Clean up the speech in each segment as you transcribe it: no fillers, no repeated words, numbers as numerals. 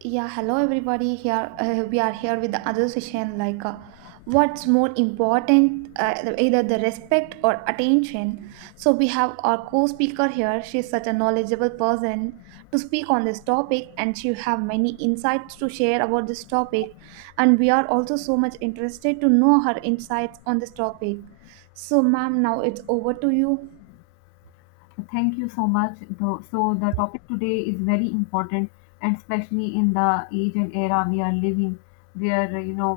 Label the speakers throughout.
Speaker 1: Yeah, hello everybody. Here we are here with the other session. What's more important, either the respect or attention? So we have our co-speaker here. She's such a knowledgeable person to speak on this topic, and she have many insights to share about this topic. And we are also so much interested to know her insights on this topic. So, ma'am, now it's over to you.
Speaker 2: Thank you so much. So, the topic today is very important, and especially in the age and era we are living, where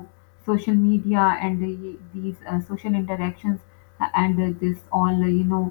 Speaker 2: social media and these social interactions and this all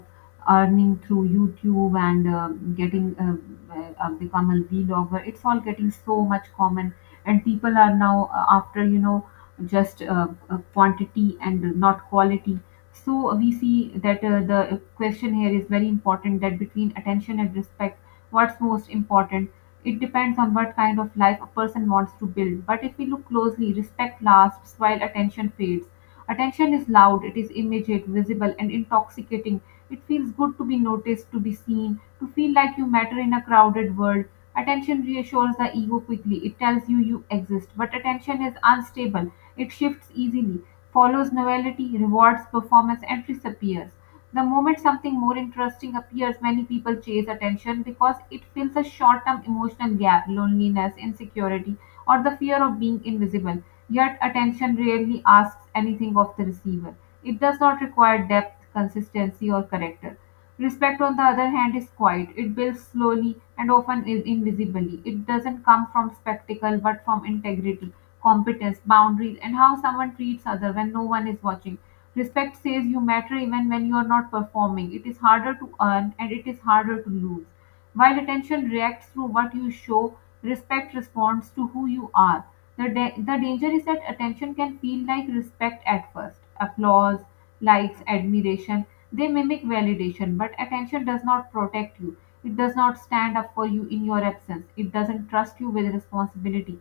Speaker 2: earning through YouTube and getting become a vlogger. It's all getting so much common, and people are now after you know just quantity and not quality, so we see that the question here is very important, that between attention and respect, what's most important? It depends on what kind of life a person wants to build. But if we look closely, respect lasts while attention fades. Attention is loud, it is immediate, visible, and intoxicating. It feels good to be noticed, to be seen, to feel like you matter in a crowded world. Attention reassures the ego quickly. It tells you you exist. But attention is unstable, it shifts easily, follows novelty, rewards performance, and disappears. The moment something more interesting appears, many people chase attention because it fills a short term emotional gap, loneliness, insecurity, or the fear of being invisible. Yet, attention rarely asks anything of the receiver. It does not require depth, consistency, or character. Respect, on the other hand, is quiet. It builds slowly and often is invisibly. It doesn't come from spectacle but from integrity, competence, boundaries, and how someone treats other when no one is watching. Respect says you matter even when you are not performing. It is harder to earn and it is harder to lose. While attention reacts through what you show, respect responds to who you are. The danger is that attention can feel like respect at first. Applause, likes, admiration, they mimic validation, but attention does not protect you. It does not stand up for you in your absence. It doesn't trust you with responsibility.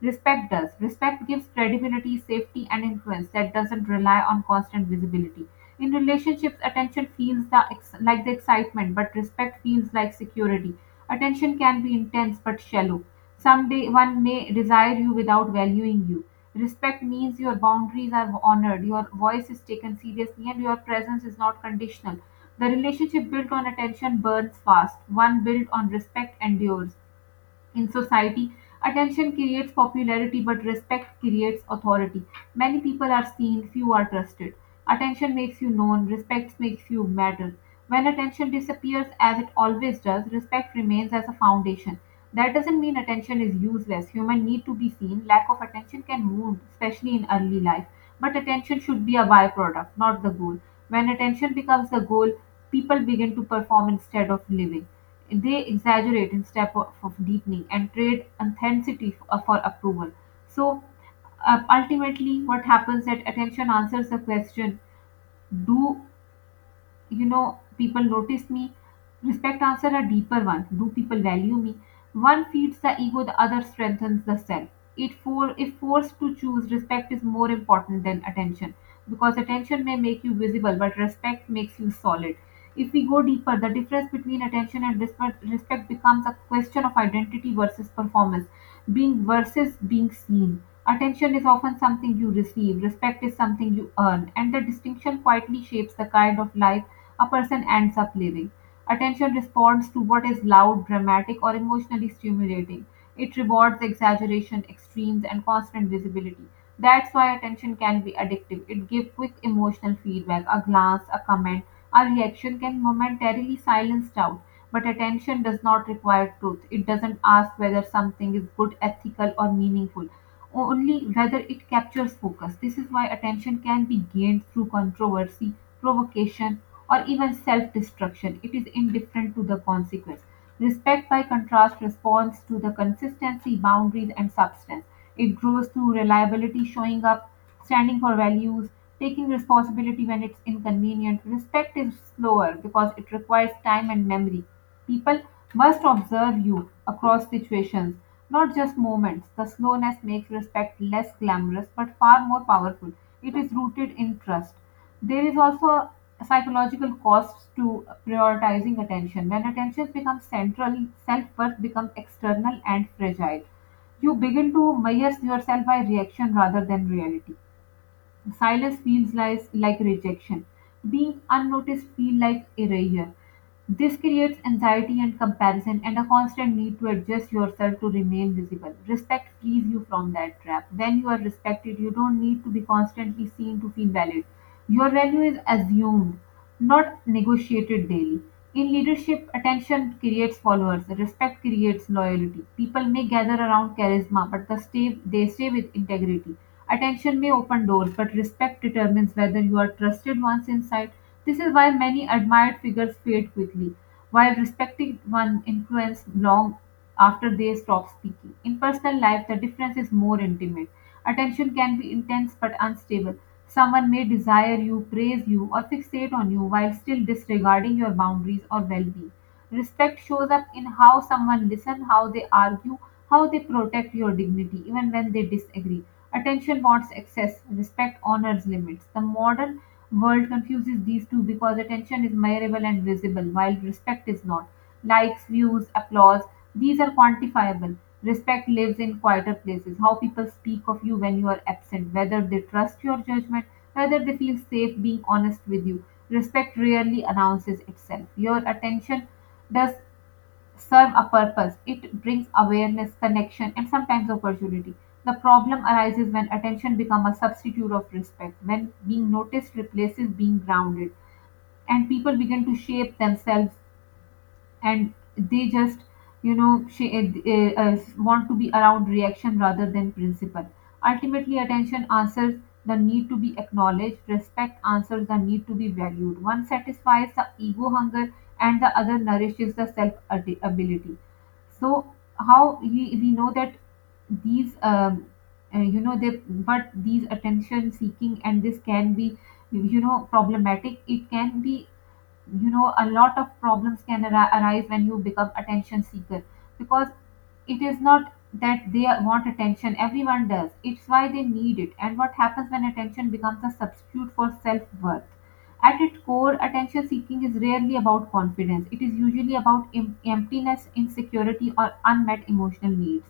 Speaker 2: Respect does. Respect gives credibility, safety, and influence that doesn't rely on constant visibility. In relationships, attention feels the ex- like the excitement, but respect feels like security. Attention can be intense but shallow. Someday one may desire you without valuing you. Respect means your boundaries are honored, your voice is taken seriously, and your presence is not conditional. The relationship built on attention burns fast, one built on respect endures. In society, attention creates popularity, but respect creates authority. Many people are seen, few are trusted. Attention makes you known, respect makes you matter. When attention disappears, as it always does, respect remains as a foundation. That doesn't mean attention is useless. Humans need to be seen. Lack of attention can wound, especially in early life. But attention should be a byproduct, not the goal. When attention becomes the goal, people begin to perform instead of living, they exaggerate instead of deepening, and trade authenticity for approval. So, ultimately, what happens, that attention answers the question: do people notice me? Respect answer a deeper one: do people value me? One feeds the ego, the other strengthens the self. It for if forced to choose, respect is more important than attention, because attention may make you visible, but respect makes you solid. If we go deeper, the difference between attention and respect, respect becomes a question of identity versus performance, being versus being seen. Attention is often something you receive, respect is something you earn, and the distinction quietly shapes the kind of life a person ends up living. Attention responds to what is loud, dramatic, or emotionally stimulating. It rewards exaggeration, extremes, and constant visibility. That's why attention can be addictive. It gives quick emotional feedback. A glance, a comment, a reaction can momentarily silence doubt. But attention does not require truth. It doesn't ask whether something is good, ethical, or meaningful, only whether it captures focus. This is why attention can be gained through controversy, provocation, or even self destruction. It is indifferent to the consequence. Respect, by contrast, responds to the consistency, boundaries, and substance. It grows through reliability, showing up, standing for values, taking responsibility when it's inconvenient. Respect is slower because it requires time and memory. People must observe you across situations, not just moments. The slowness makes respect less glamorous but far more powerful. It is rooted in trust. There is also psychological costs to prioritizing attention. When attention becomes central, self worth becomes external and fragile. You begin to measure yourself by reaction rather than reality. Silence feels like rejection. Being unnoticed feels like erasure. This creates anxiety and comparison and a constant need to adjust yourself to remain visible. Respect frees you from that trap. When you are respected, you don't need to be constantly seen to feel valid. Your value is assumed, not negotiated daily. In leadership, attention creates followers, respect creates loyalty. People may gather around charisma, but they stay with integrity. Attention may open doors, but respect determines whether you are trusted once inside. This is why many admired figures fade quickly, while respected one influence long after they stop speaking. In personal life, the difference is more intimate. Attention can be intense but unstable. Someone may desire you, praise you, or fixate on you while still disregarding your boundaries or well being. Respect shows up in how someone listens, how they argue, how they protect your dignity even when they disagree. Attention wants excess, respect honors limits. The modern world confuses these two because attention is measurable and visible, while respect is not. Likes, views, applause, these are quantifiable. Respect lives in quieter places: how people speak of you when you are absent, whether they trust your judgment, whether they feel safe being honest with you. Respect rarely announces itself. Your attention does serve a purpose. It brings awareness, connection, and sometimes opportunity. The problem arises when attention becomes a substitute of respect, when being noticed replaces being grounded, and people begin to shape themselves, and they just she want to be around reaction rather than principle. Ultimately, attention answers the need to be acknowledged, respect answers the need to be valued. One satisfies the ego hunger, and the other nourishes the ability. So, how we know that these you know they but these attention seeking, and this can be, problematic, it can be, a lot of problems can arise when you become attention seeker, because it is not that they want attention, everyone does, it's why they need it, and what happens when attention becomes a substitute for self-worth. At its core, attention seeking is rarely about confidence, it is usually about emptiness, insecurity, or unmet emotional needs.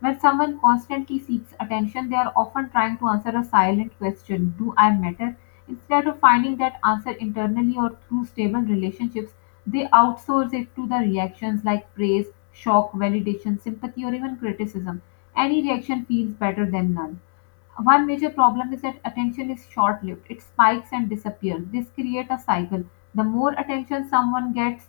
Speaker 2: When someone constantly seeks attention, they are often trying to answer a silent question: do I matter? Instead of finding that answer internally or through stable relationships, they outsource it to the reactions, like praise, shock, validation, sympathy, or even criticism. Any reaction feels better than none. One major problem is that attention is short-lived. It spikes and disappears. This creates a cycle. The more attention someone gets,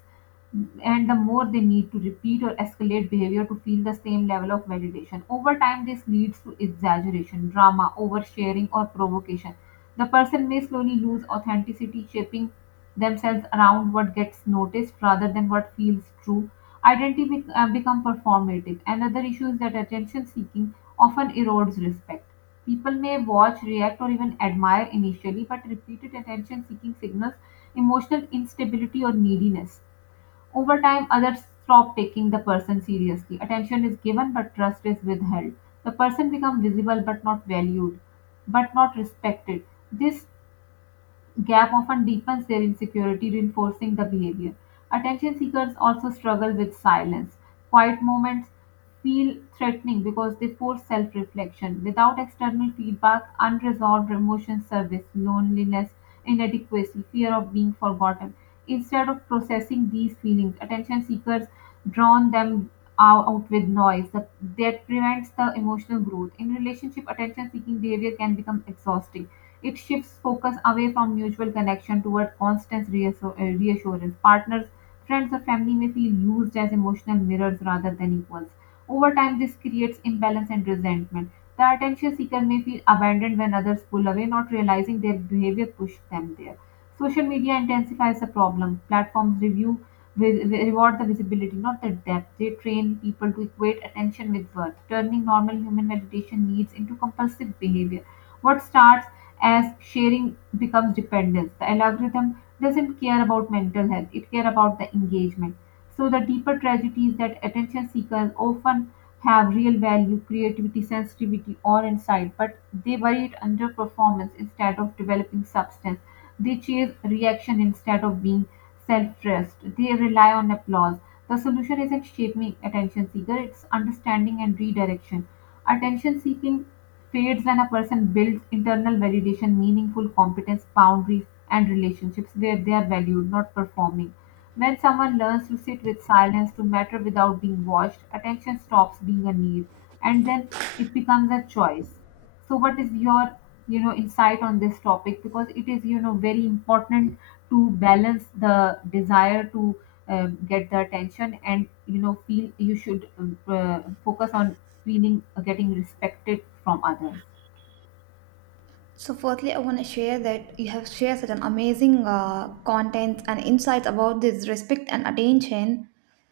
Speaker 2: and the more they need to repeat or escalate behavior to feel the same level of validation. Over time, this leads to exaggeration, drama, oversharing, or provocation. The person may slowly lose authenticity, shaping themselves around what gets noticed rather than what feels true. Identity become performative. Another issue is that attention seeking often erodes respect. People may watch, react, or even admire initially, but repeated attention seeking signals emotional instability or neediness. Over time, others stop taking the person seriously. Attention is given, but trust is withheld. The person becomes visible but not valued, but not respected. This gap often deepens their insecurity, reinforcing the behavior. Attention seekers also struggle with silence. Quiet moments feel threatening because they force self reflection. Without external feedback, unresolved emotions surface: loneliness, inadequacy, fear of being forgotten. Instead of processing these feelings, attention seekers drown them out with noise that prevents the emotional growth. In relationship, attention seeking behavior can become exhausting, it shifts focus away from mutual connection toward constant reassurance. Partners, friends, or family may feel used as emotional mirrors rather than equals. Over time, this creates imbalance and resentment. The attention seeker may feel abandoned when others pull away, not realizing their behavior pushed them there. Social media intensifies the problem. Platforms reward the visibility, not the depth. They train people to equate attention with worth, turning normal human validation needs into compulsive behavior. What starts as sharing becomes dependence. The algorithm doesn't care about mental health, it cares about the engagement. So the deeper tragedy is that attention seekers often have real value, creativity, sensitivity, or insight, but they worry it under performance instead of developing substance. They chase reaction instead of being self-trust. They rely on applause. The solution isn't shaping attention seeker, it's understanding and redirection. Attention seeking periods when a person builds internal validation, meaningful competence, boundaries, and relationships where they are valued, not performing. When someone learns to sit with silence, to matter without being watched, attention stops being a need, and then it becomes a choice. So, what is your insight on this topic? Because it is very important to balance the desire to get the attention and feel you should focus on feeling getting respected from others.
Speaker 1: So, firstly, I want to share that you have shared such an amazing content and insights about this respect and attention.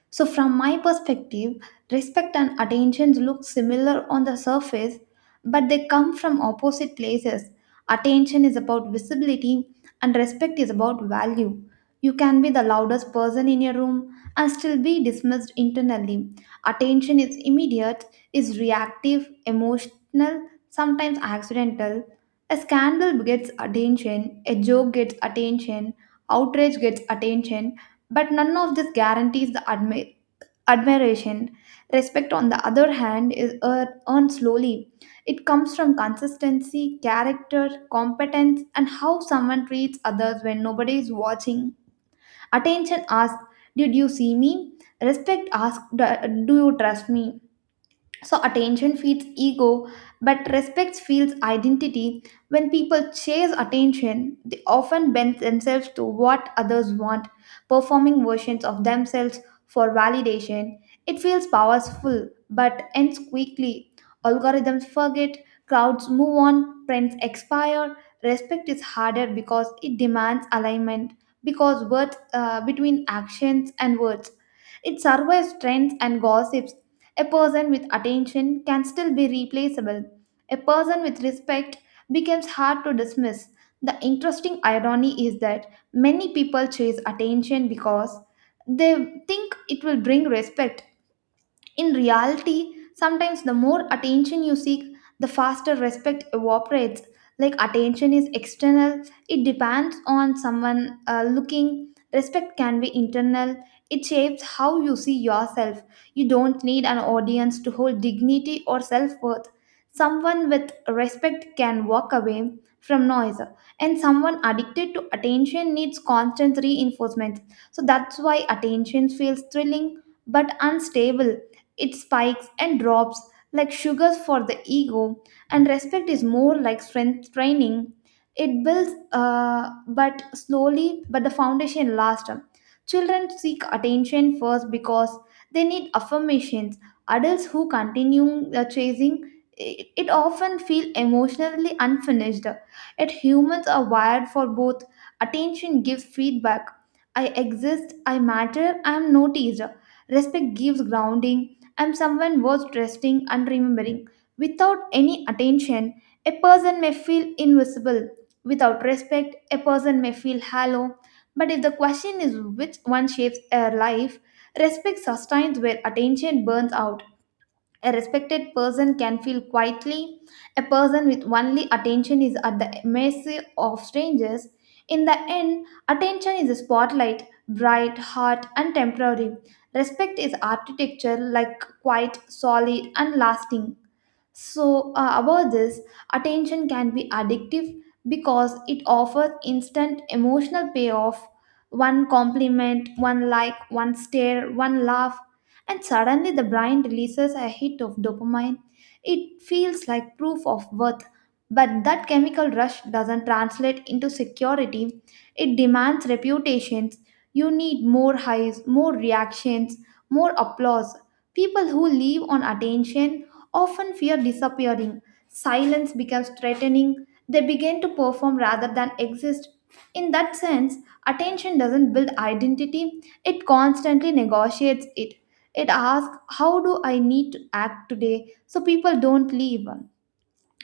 Speaker 1: So, from my perspective, respect and attention look similar on the surface, but they come from opposite places. Attention is about visibility, and respect is about value. You can be the loudest person in your room and still be dismissed internally. Attention is immediate, is reactive, emotional, sometimes accidental. A scandal gets attention, a joke gets attention, outrage gets attention, but none of this guarantees the admiration. Respect, on the other hand, is earned slowly. It comes from consistency, character, competence, and how someone treats others when nobody is watching. Attention asks, did you see me? Respect asks, do you trust me? So attention feeds ego, but respect feeds identity. When people chase attention, they often bend themselves to what others want, performing versions of themselves for validation. It feels powerful, but ends quickly. Algorithms forget, crowds move on, trends expire. Respect is harder because it demands alignment, because words between actions and words. It survives trends and gossips. A person with attention can still be replaceable. A person with respect becomes hard to dismiss. The interesting irony is that many people chase attention because they think it will bring respect. In reality, sometimes the more attention you seek, the faster respect evaporates. Like attention is external, it depends on someone looking. Respect can be internal, it shapes how you see yourself. You don't need an audience to hold dignity or self worth. Someone with respect can walk away from noise, and someone addicted to attention needs constant reinforcement. So that's why attention feels thrilling but unstable. It spikes and drops like sugars for the ego, and respect is more like strength training. It builds, but slowly, but the foundation lasts. Children seek attention first because they need affirmations. Adults who continue chasing it often feel emotionally unfinished. Yet humans are wired for both. Attention gives feedback. I exist, I matter, I am noticed. Respect gives grounding and someone was resting and remembering. Without any attention, a person may feel invisible. Without respect, a person may feel hollow. But if the question is which one shapes our life, respect sustains where attention burns out. A respected person can feel quietly. A person with only attention is at the mercy of strangers. In the end, attention is a spotlight, bright, hot, and temporary. Respect is architecture like quiet, solid, and lasting. So, about this, attention can be addictive because it offers instant emotional payoff. One compliment, one like, one stare, one laugh, and suddenly the brain releases a hit of dopamine. It feels like proof of worth, but that chemical rush doesn't translate into security. It demands reputations. You need more highs, more reactions, more applause. People who live on attention often fear disappearing. Silence becomes threatening. They begin to perform rather than exist. In that sense, attention doesn't build identity, it constantly negotiates it. It asks, how do I need to act today? So people don't leave.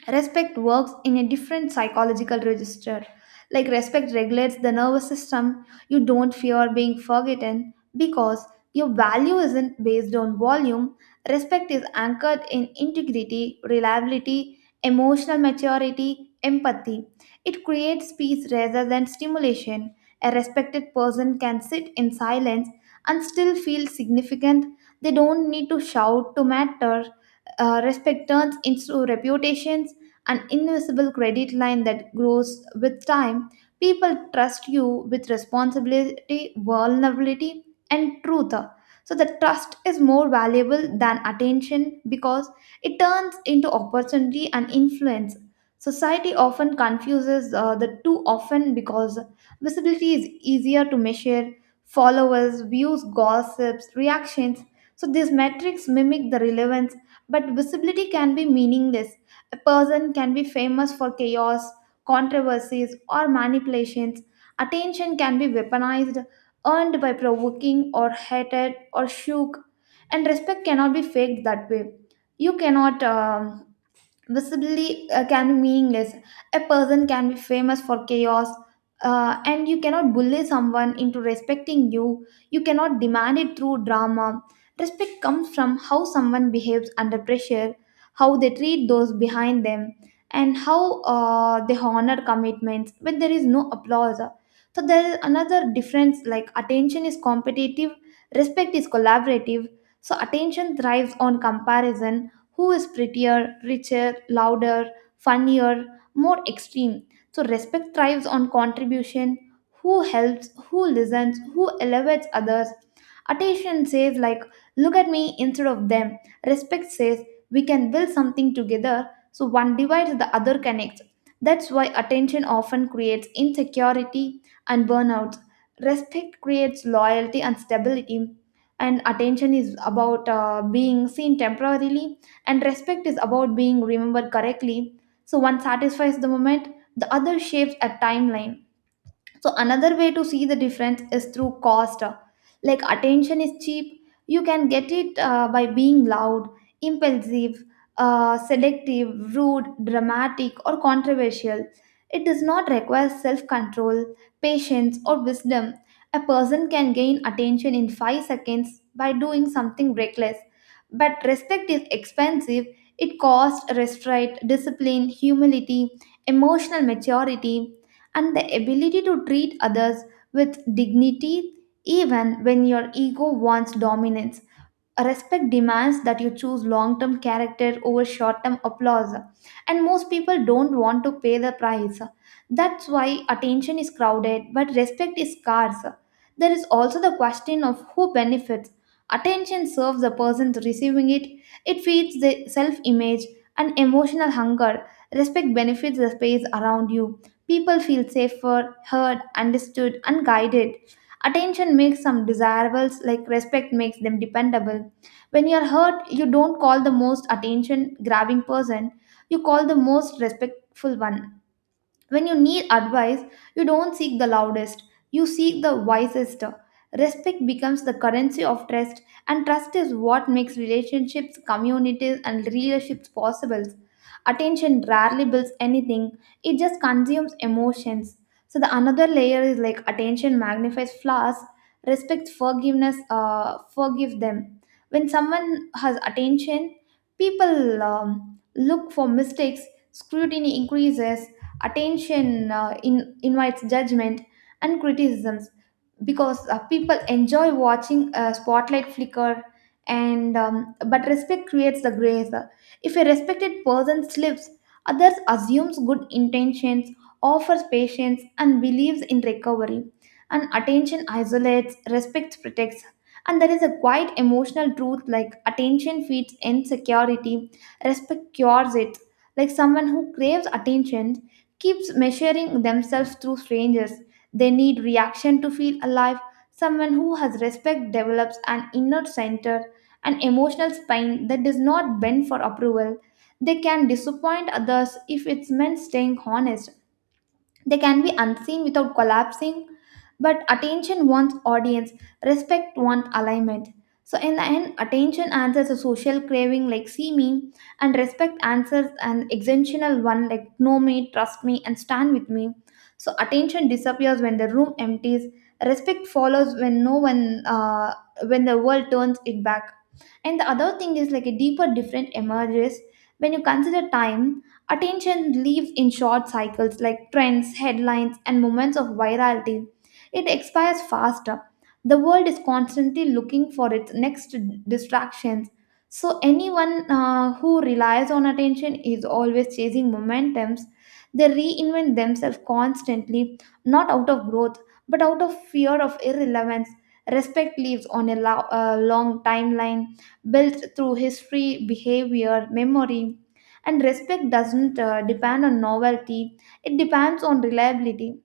Speaker 1: Respect works in a different psychological register. Like respect regulates the nervous system. You don't fear being forgotten because your value isn't based on volume. Respect is anchored in integrity, reliability, emotional maturity, empathy. It creates peace rather than stimulation. A respected person can sit in silence and still feel significant. They don't need to shout to matter. Respect turns into reputations, an invisible credit line that grows with time. People trust you with responsibility, vulnerability, and truth. So the trust is more valuable than attention because it turns into opportunity and influence. Society often confuses the two often because visibility is easier to measure: followers, views, gossips, reactions. So these metrics mimic the relevance, but visibility can be meaningless. A person can be famous for chaos, controversies, or manipulations. Attention can be weaponized, earned by provoking or hated or shook, and respect cannot be faked that way. You cannot visibility can be meaningless. A person can be famous for chaos, and you cannot bully someone into respecting you. You cannot demand it through drama. Respect comes from how someone behaves under pressure, how they treat those behind them, and how they honor commitments when there is no applause. So, there is another difference like attention is competitive, respect is collaborative. So, attention thrives on comparison: who is prettier, richer, louder, funnier, more extreme. So respect thrives on contribution: who helps, who listens, who elevates others. Attention says like look at me instead of them. Respect says we can build something together. So one divides, the other connects. That's why attention often creates insecurity and burnout. Respect creates loyalty and stability, and attention is about being seen temporarily, and respect is about being remembered correctly. So one satisfies the moment, the other shapes a timeline. So another way to see the difference is through cost. Like attention is cheap, you can get it by being loud, impulsive, selective, rude, dramatic, or controversial. It does not require self control, patience, or wisdom. A person can gain attention in 5 seconds by doing something reckless. But respect is expensive. It costs restraint, discipline, humility, emotional maturity, and the ability to treat others with dignity even when your ego wants dominance. Respect demands that you choose long-term character over short-term applause, and most people don't want to pay the price. That's why attention is crowded but respect is scarce. There is also the question of who benefits. Attention serves the person receiving it, it feeds the self-image and emotional hunger. Respect benefits the space around you, people feel safer, heard, understood, and guided. Attention makes some desirables like, respect makes them dependable. When you're hurt, you don't call the most attention grabbing person, you call the most respectful one. When you need advice, you don't seek the loudest, you seek the wisest. Respect becomes the currency of trust, and trust is what makes relationships, communities, and leaderships possible. Attention rarely builds anything, it just consumes emotions. So, the another layer is like attention magnifies flaws, respect, forgiveness, forgive them. When someone has attention, people look for mistakes, scrutiny increases, attention invites judgment and criticisms because people enjoy watching a spotlight flicker and but respect creates the grace. If a respected person slips, others assumes good intentions, offers patience and believes in recovery. And attention isolates, respect protects. And there is a quite emotional truth like attention feeds insecurity, respect cures it. Like someone who craves attention keeps measuring themselves through strangers. They need reaction to feel alive. Someone who has respect develops an inner center, an emotional spine that does not bend for approval. They can disappoint others if it's meant staying honest. They can be unseen without collapsing, but attention wants audience, respect wants alignment. So, in the end, attention answers a social craving like see me, and respect answers an existential one like know me, trust me, and stand with me. So, attention disappears when the room empties. Respect follows when no one, when the world turns it back. And the other thing is like a deeper different emerges when you consider time. Attention lives in short cycles like trends, headlines, and moments of virality. It expires faster. The world is constantly looking for its next distractions. So, anyone who relies on attention is always chasing momentums. They reinvent themselves constantly, not out of growth, but out of fear of irrelevance. Respect lives on a long timeline built through history, behavior, memory. And respect doesn't depend on novelty, it depends on reliability.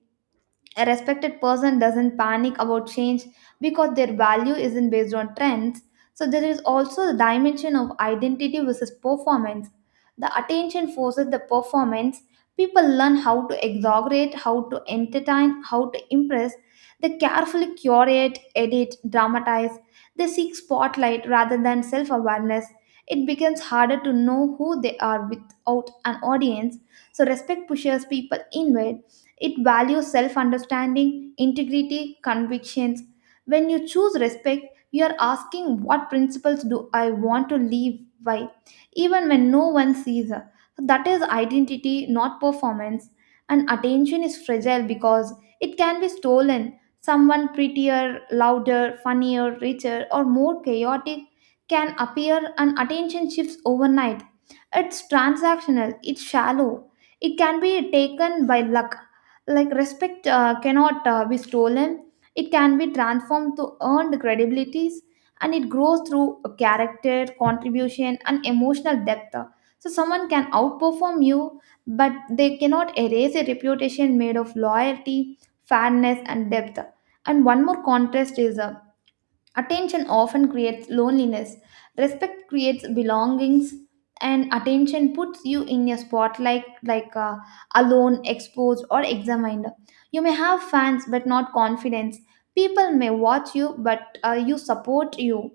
Speaker 1: A respected person doesn't panic about change because their value isn't based on trends. So there is also the dimension of identity versus performance. The attention forces the performance. People learn how to exaggerate, how to entertain, how to impress. They carefully curate, edit, dramatize. They seek spotlight rather than self awareness. It becomes harder to know who they are without an audience. So respect pushes people inward, it values self understanding, integrity, convictions. When you choose respect, you are asking what principles do I want to live by, even when no one sees. Her. So that is identity, not performance. And attention is fragile because it can be stolen. Someone prettier, louder, funnier, richer, or more chaotic can appear and attention shifts overnight. It's transactional, it's shallow, it can be taken by luck like respect cannot be stolen. It can be transformed to earned credibilities, and it grows through a character contribution and emotional depth. So someone can outperform you, but they cannot erase a reputation made of loyalty, fairness and depth. And one more contrast is attention often creates loneliness. Respect creates belongings, and attention puts you in a spotlight like alone, exposed, or examined. You may have fans but not confidence. People may watch you, but you support you,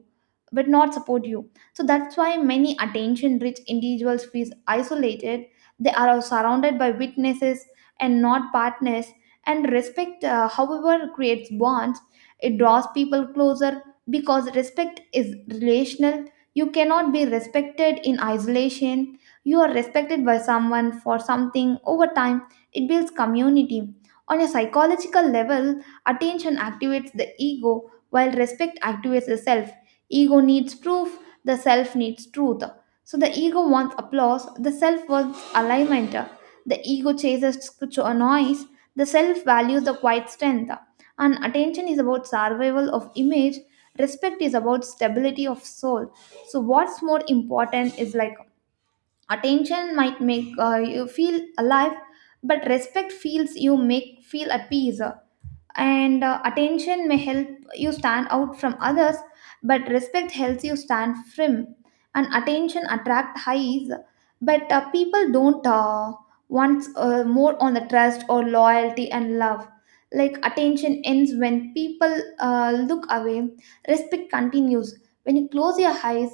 Speaker 1: but not support you. So that's why many attention-rich individuals feel isolated. They are surrounded by witnesses and not partners. And respect, however, creates bonds. It draws people closer because respect is relational. You cannot be respected in isolation. You are respected by someone for something over time. It builds community. On a psychological level, attention activates the ego while respect activates the self. Ego needs proof, the self needs truth. So the ego wants applause, the self wants alignment. The ego chases scripture noise, the self values the quiet strength. And attention is about survival of image, respect is about stability of soul. So what's more important is like, attention might make you feel alive, but respect feels you make feel at peace. And attention may help you stand out from others, but respect helps you stand firm. And attention attract highs, but people don't want more on the trust or loyalty and love. Like attention ends when people look away, respect continues when you close your eyes.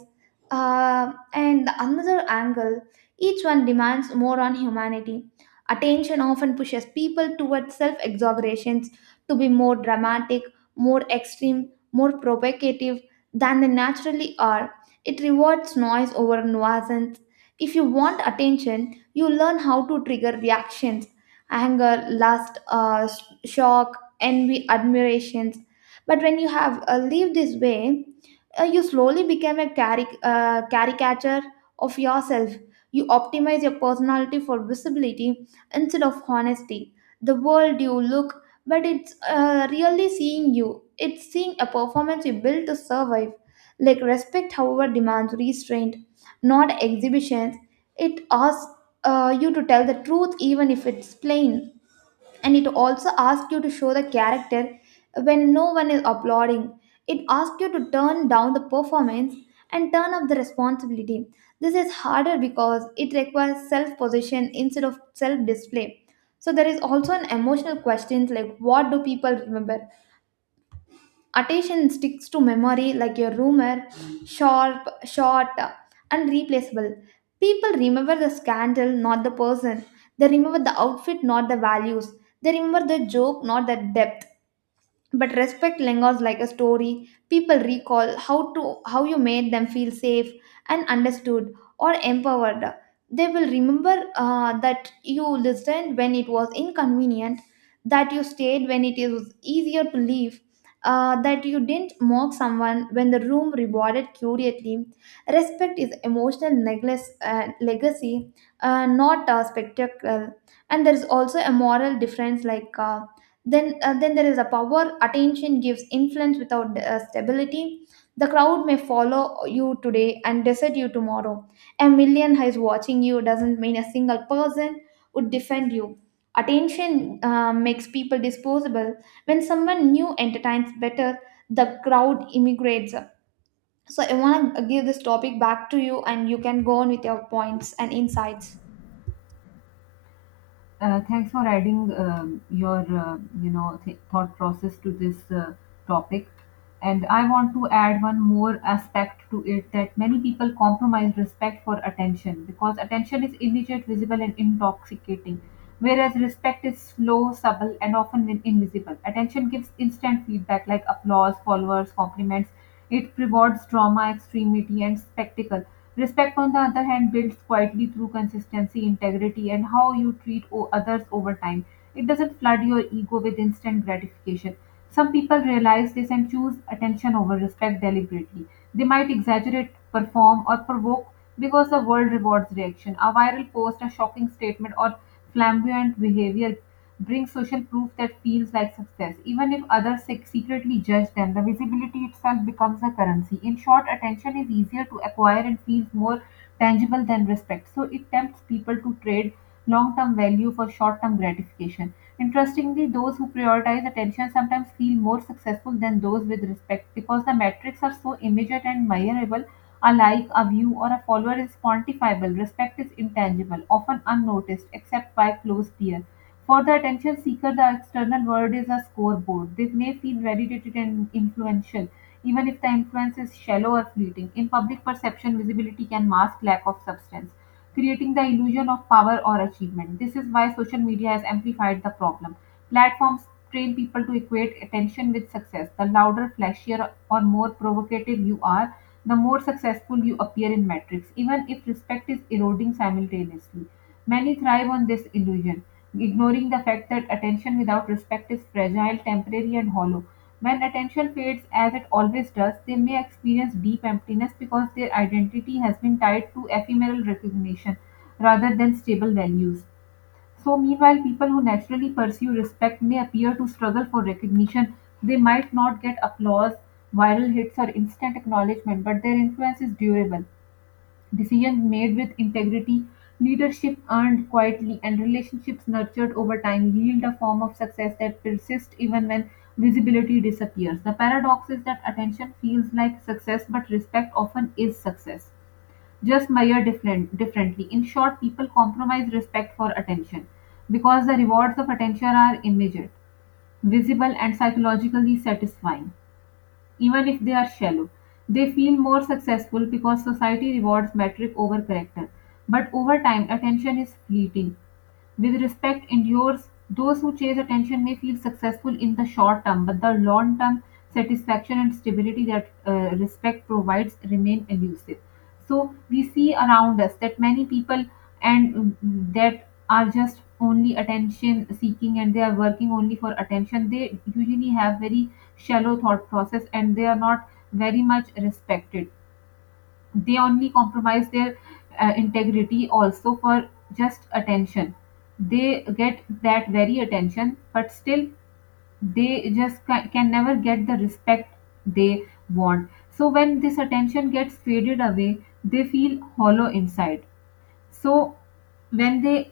Speaker 1: And the another angle, each one demands more on humanity. Attention often pushes people towards self exaggerations, to be more dramatic, more extreme, more provocative than they naturally are. It rewards noise over nuisance. If you want attention, you learn how to trigger reactions, anger, lust, shock, envy, admirations. But when you have lived this way, you slowly become a caricature of yourself. You optimize your personality for visibility instead of honesty. The world you look but it's really seeing you. It's seeing a performance you built to survive. Like respect, however, demands restraint, not exhibitions. It asks you to tell the truth even if it's plain, and it also asks you to show the character when no one is applauding. It asks you to turn down the performance and turn up the responsibility. This is harder because it requires self possession instead of self display. So there is also an emotional question like, what do people remember? Attention sticks to memory like a rumor, sharp, short, and replaceable. People remember the scandal, not the person. They remember the outfit, not the values. They remember the joke, not the depth. But respect lingers like a story. People recall how you made them feel safe and understood or empowered. They will remember that you listened when it was inconvenient, that you stayed when it is easier to leave, that you didn't mock someone when the room rewarded curiously. Respect is emotional necklace, legacy, not a spectacle. And there is also a moral difference like, then there is a power. Attention gives influence without stability. The crowd may follow you today and desert you tomorrow. A million eyes watching you doesn't mean a single person would defend you. Attention makes people disposable. When someone new entertains better, the crowd immigrates. So I want to give this topic back to you and you can go on with your points and insights.
Speaker 2: Thanks for adding your thought process to this topic. And I want to add one more aspect to it: that many people compromise respect for attention because attention is immediate, visible, and intoxicating, whereas respect is slow, subtle, and often invisible. Attention gives instant feedback like applause, followers, compliments. It rewards drama, extremity, and spectacle. Respect, on the other hand, builds quietly through consistency, integrity, and how you treat others over time. It doesn't flood your ego with instant gratification. Some people realize this and choose attention over respect deliberately. They might exaggerate, perform, or provoke because the world rewards reaction. A viral post, a shocking statement, or flamboyant behavior bring social proof that feels like success. Even if others secretly judge them, the visibility itself becomes a currency. In short, attention is easier to acquire and feels more tangible than respect. So it tempts people to trade long term value for short term gratification. Interestingly, those who prioritize attention sometimes feel more successful than those with respect because the metrics are so immediate and measurable. A like, a view, or a follower is quantifiable. Respect is intangible, often unnoticed except by close peers. For the attention seeker, the external world is a scoreboard. They may feel validated and influential, even if the influence is shallow or fleeting. In public perception, visibility can mask lack of substance, creating the illusion of power or achievement. This is why social media has amplified the problem. Platforms train people to equate attention with success. The louder, flashier, or more provocative you are, the more successful you appear in metrics, even if respect is eroding simultaneously. Many thrive on this illusion, ignoring the fact that attention without respect is fragile, temporary, and hollow. When attention fades, as it always does, they may experience deep emptiness because their identity has been tied to ephemeral recognition rather than stable values. So, meanwhile, people who naturally pursue respect may appear to struggle for recognition. They might not get applause, viral hits, or instant acknowledgement, but their influence is durable. Decisions made with integrity, leadership earned quietly, and relationships nurtured over time yield a form of success that persists even when visibility disappears. The paradox is that attention feels like success, but respect often is success, just measured differently. In short, people compromise respect for attention because the rewards of attention are immediate, visible, and psychologically satisfying, even if they are shallow. They feel more successful because society rewards metric over character. But over time, attention is fleeting. With respect endures, those who chase attention may feel successful in the short term, but the long term satisfaction and stability that respect provides remain elusive. So we see around us that many people and mm, that are just only attention seeking, and they are working only for attention. They usually have very shallow thought process, and they are not very much respected. They only compromise their integrity also for just attention. They get that very attention, but still they just can never get the respect they want. So when this attention gets faded away, they feel hollow inside. So when they,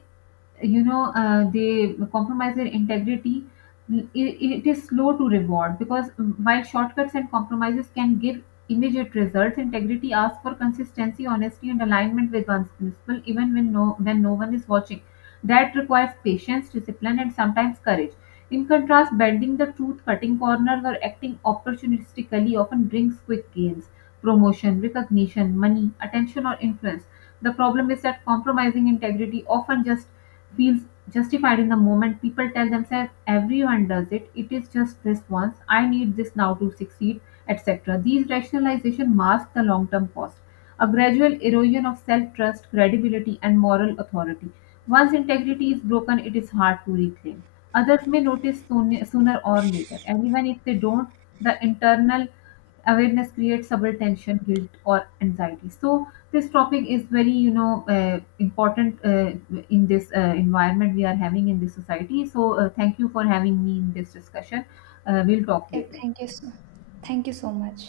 Speaker 2: they compromise their integrity, it is slow to reward because while shortcuts and compromises can give immediate results, integrity asks for consistency, honesty, and alignment with one's principle even when no one is watching. That requires patience, discipline, and sometimes courage. In contrast, bending the truth, cutting corners, or acting opportunistically often brings quick gains: promotion, recognition, money, attention, or influence. The problem is that compromising integrity often just feels justified in the moment. People tell themselves, everyone does it, it is just this once, I need this now to succeed, etc. These rationalizations mask the long term cost: a gradual erosion of self trust, credibility, and moral authority. Once integrity is broken, it is hard to reclaim. Others may notice sooner or later, and even if they don't, the internal awareness creates subtle tension, guilt, or anxiety. So, this topic is very important in this environment we are having in this society, so thank you for having me in this discussion. We'll talk
Speaker 1: Yeah,
Speaker 2: later.
Speaker 1: thank you so, thank you so much.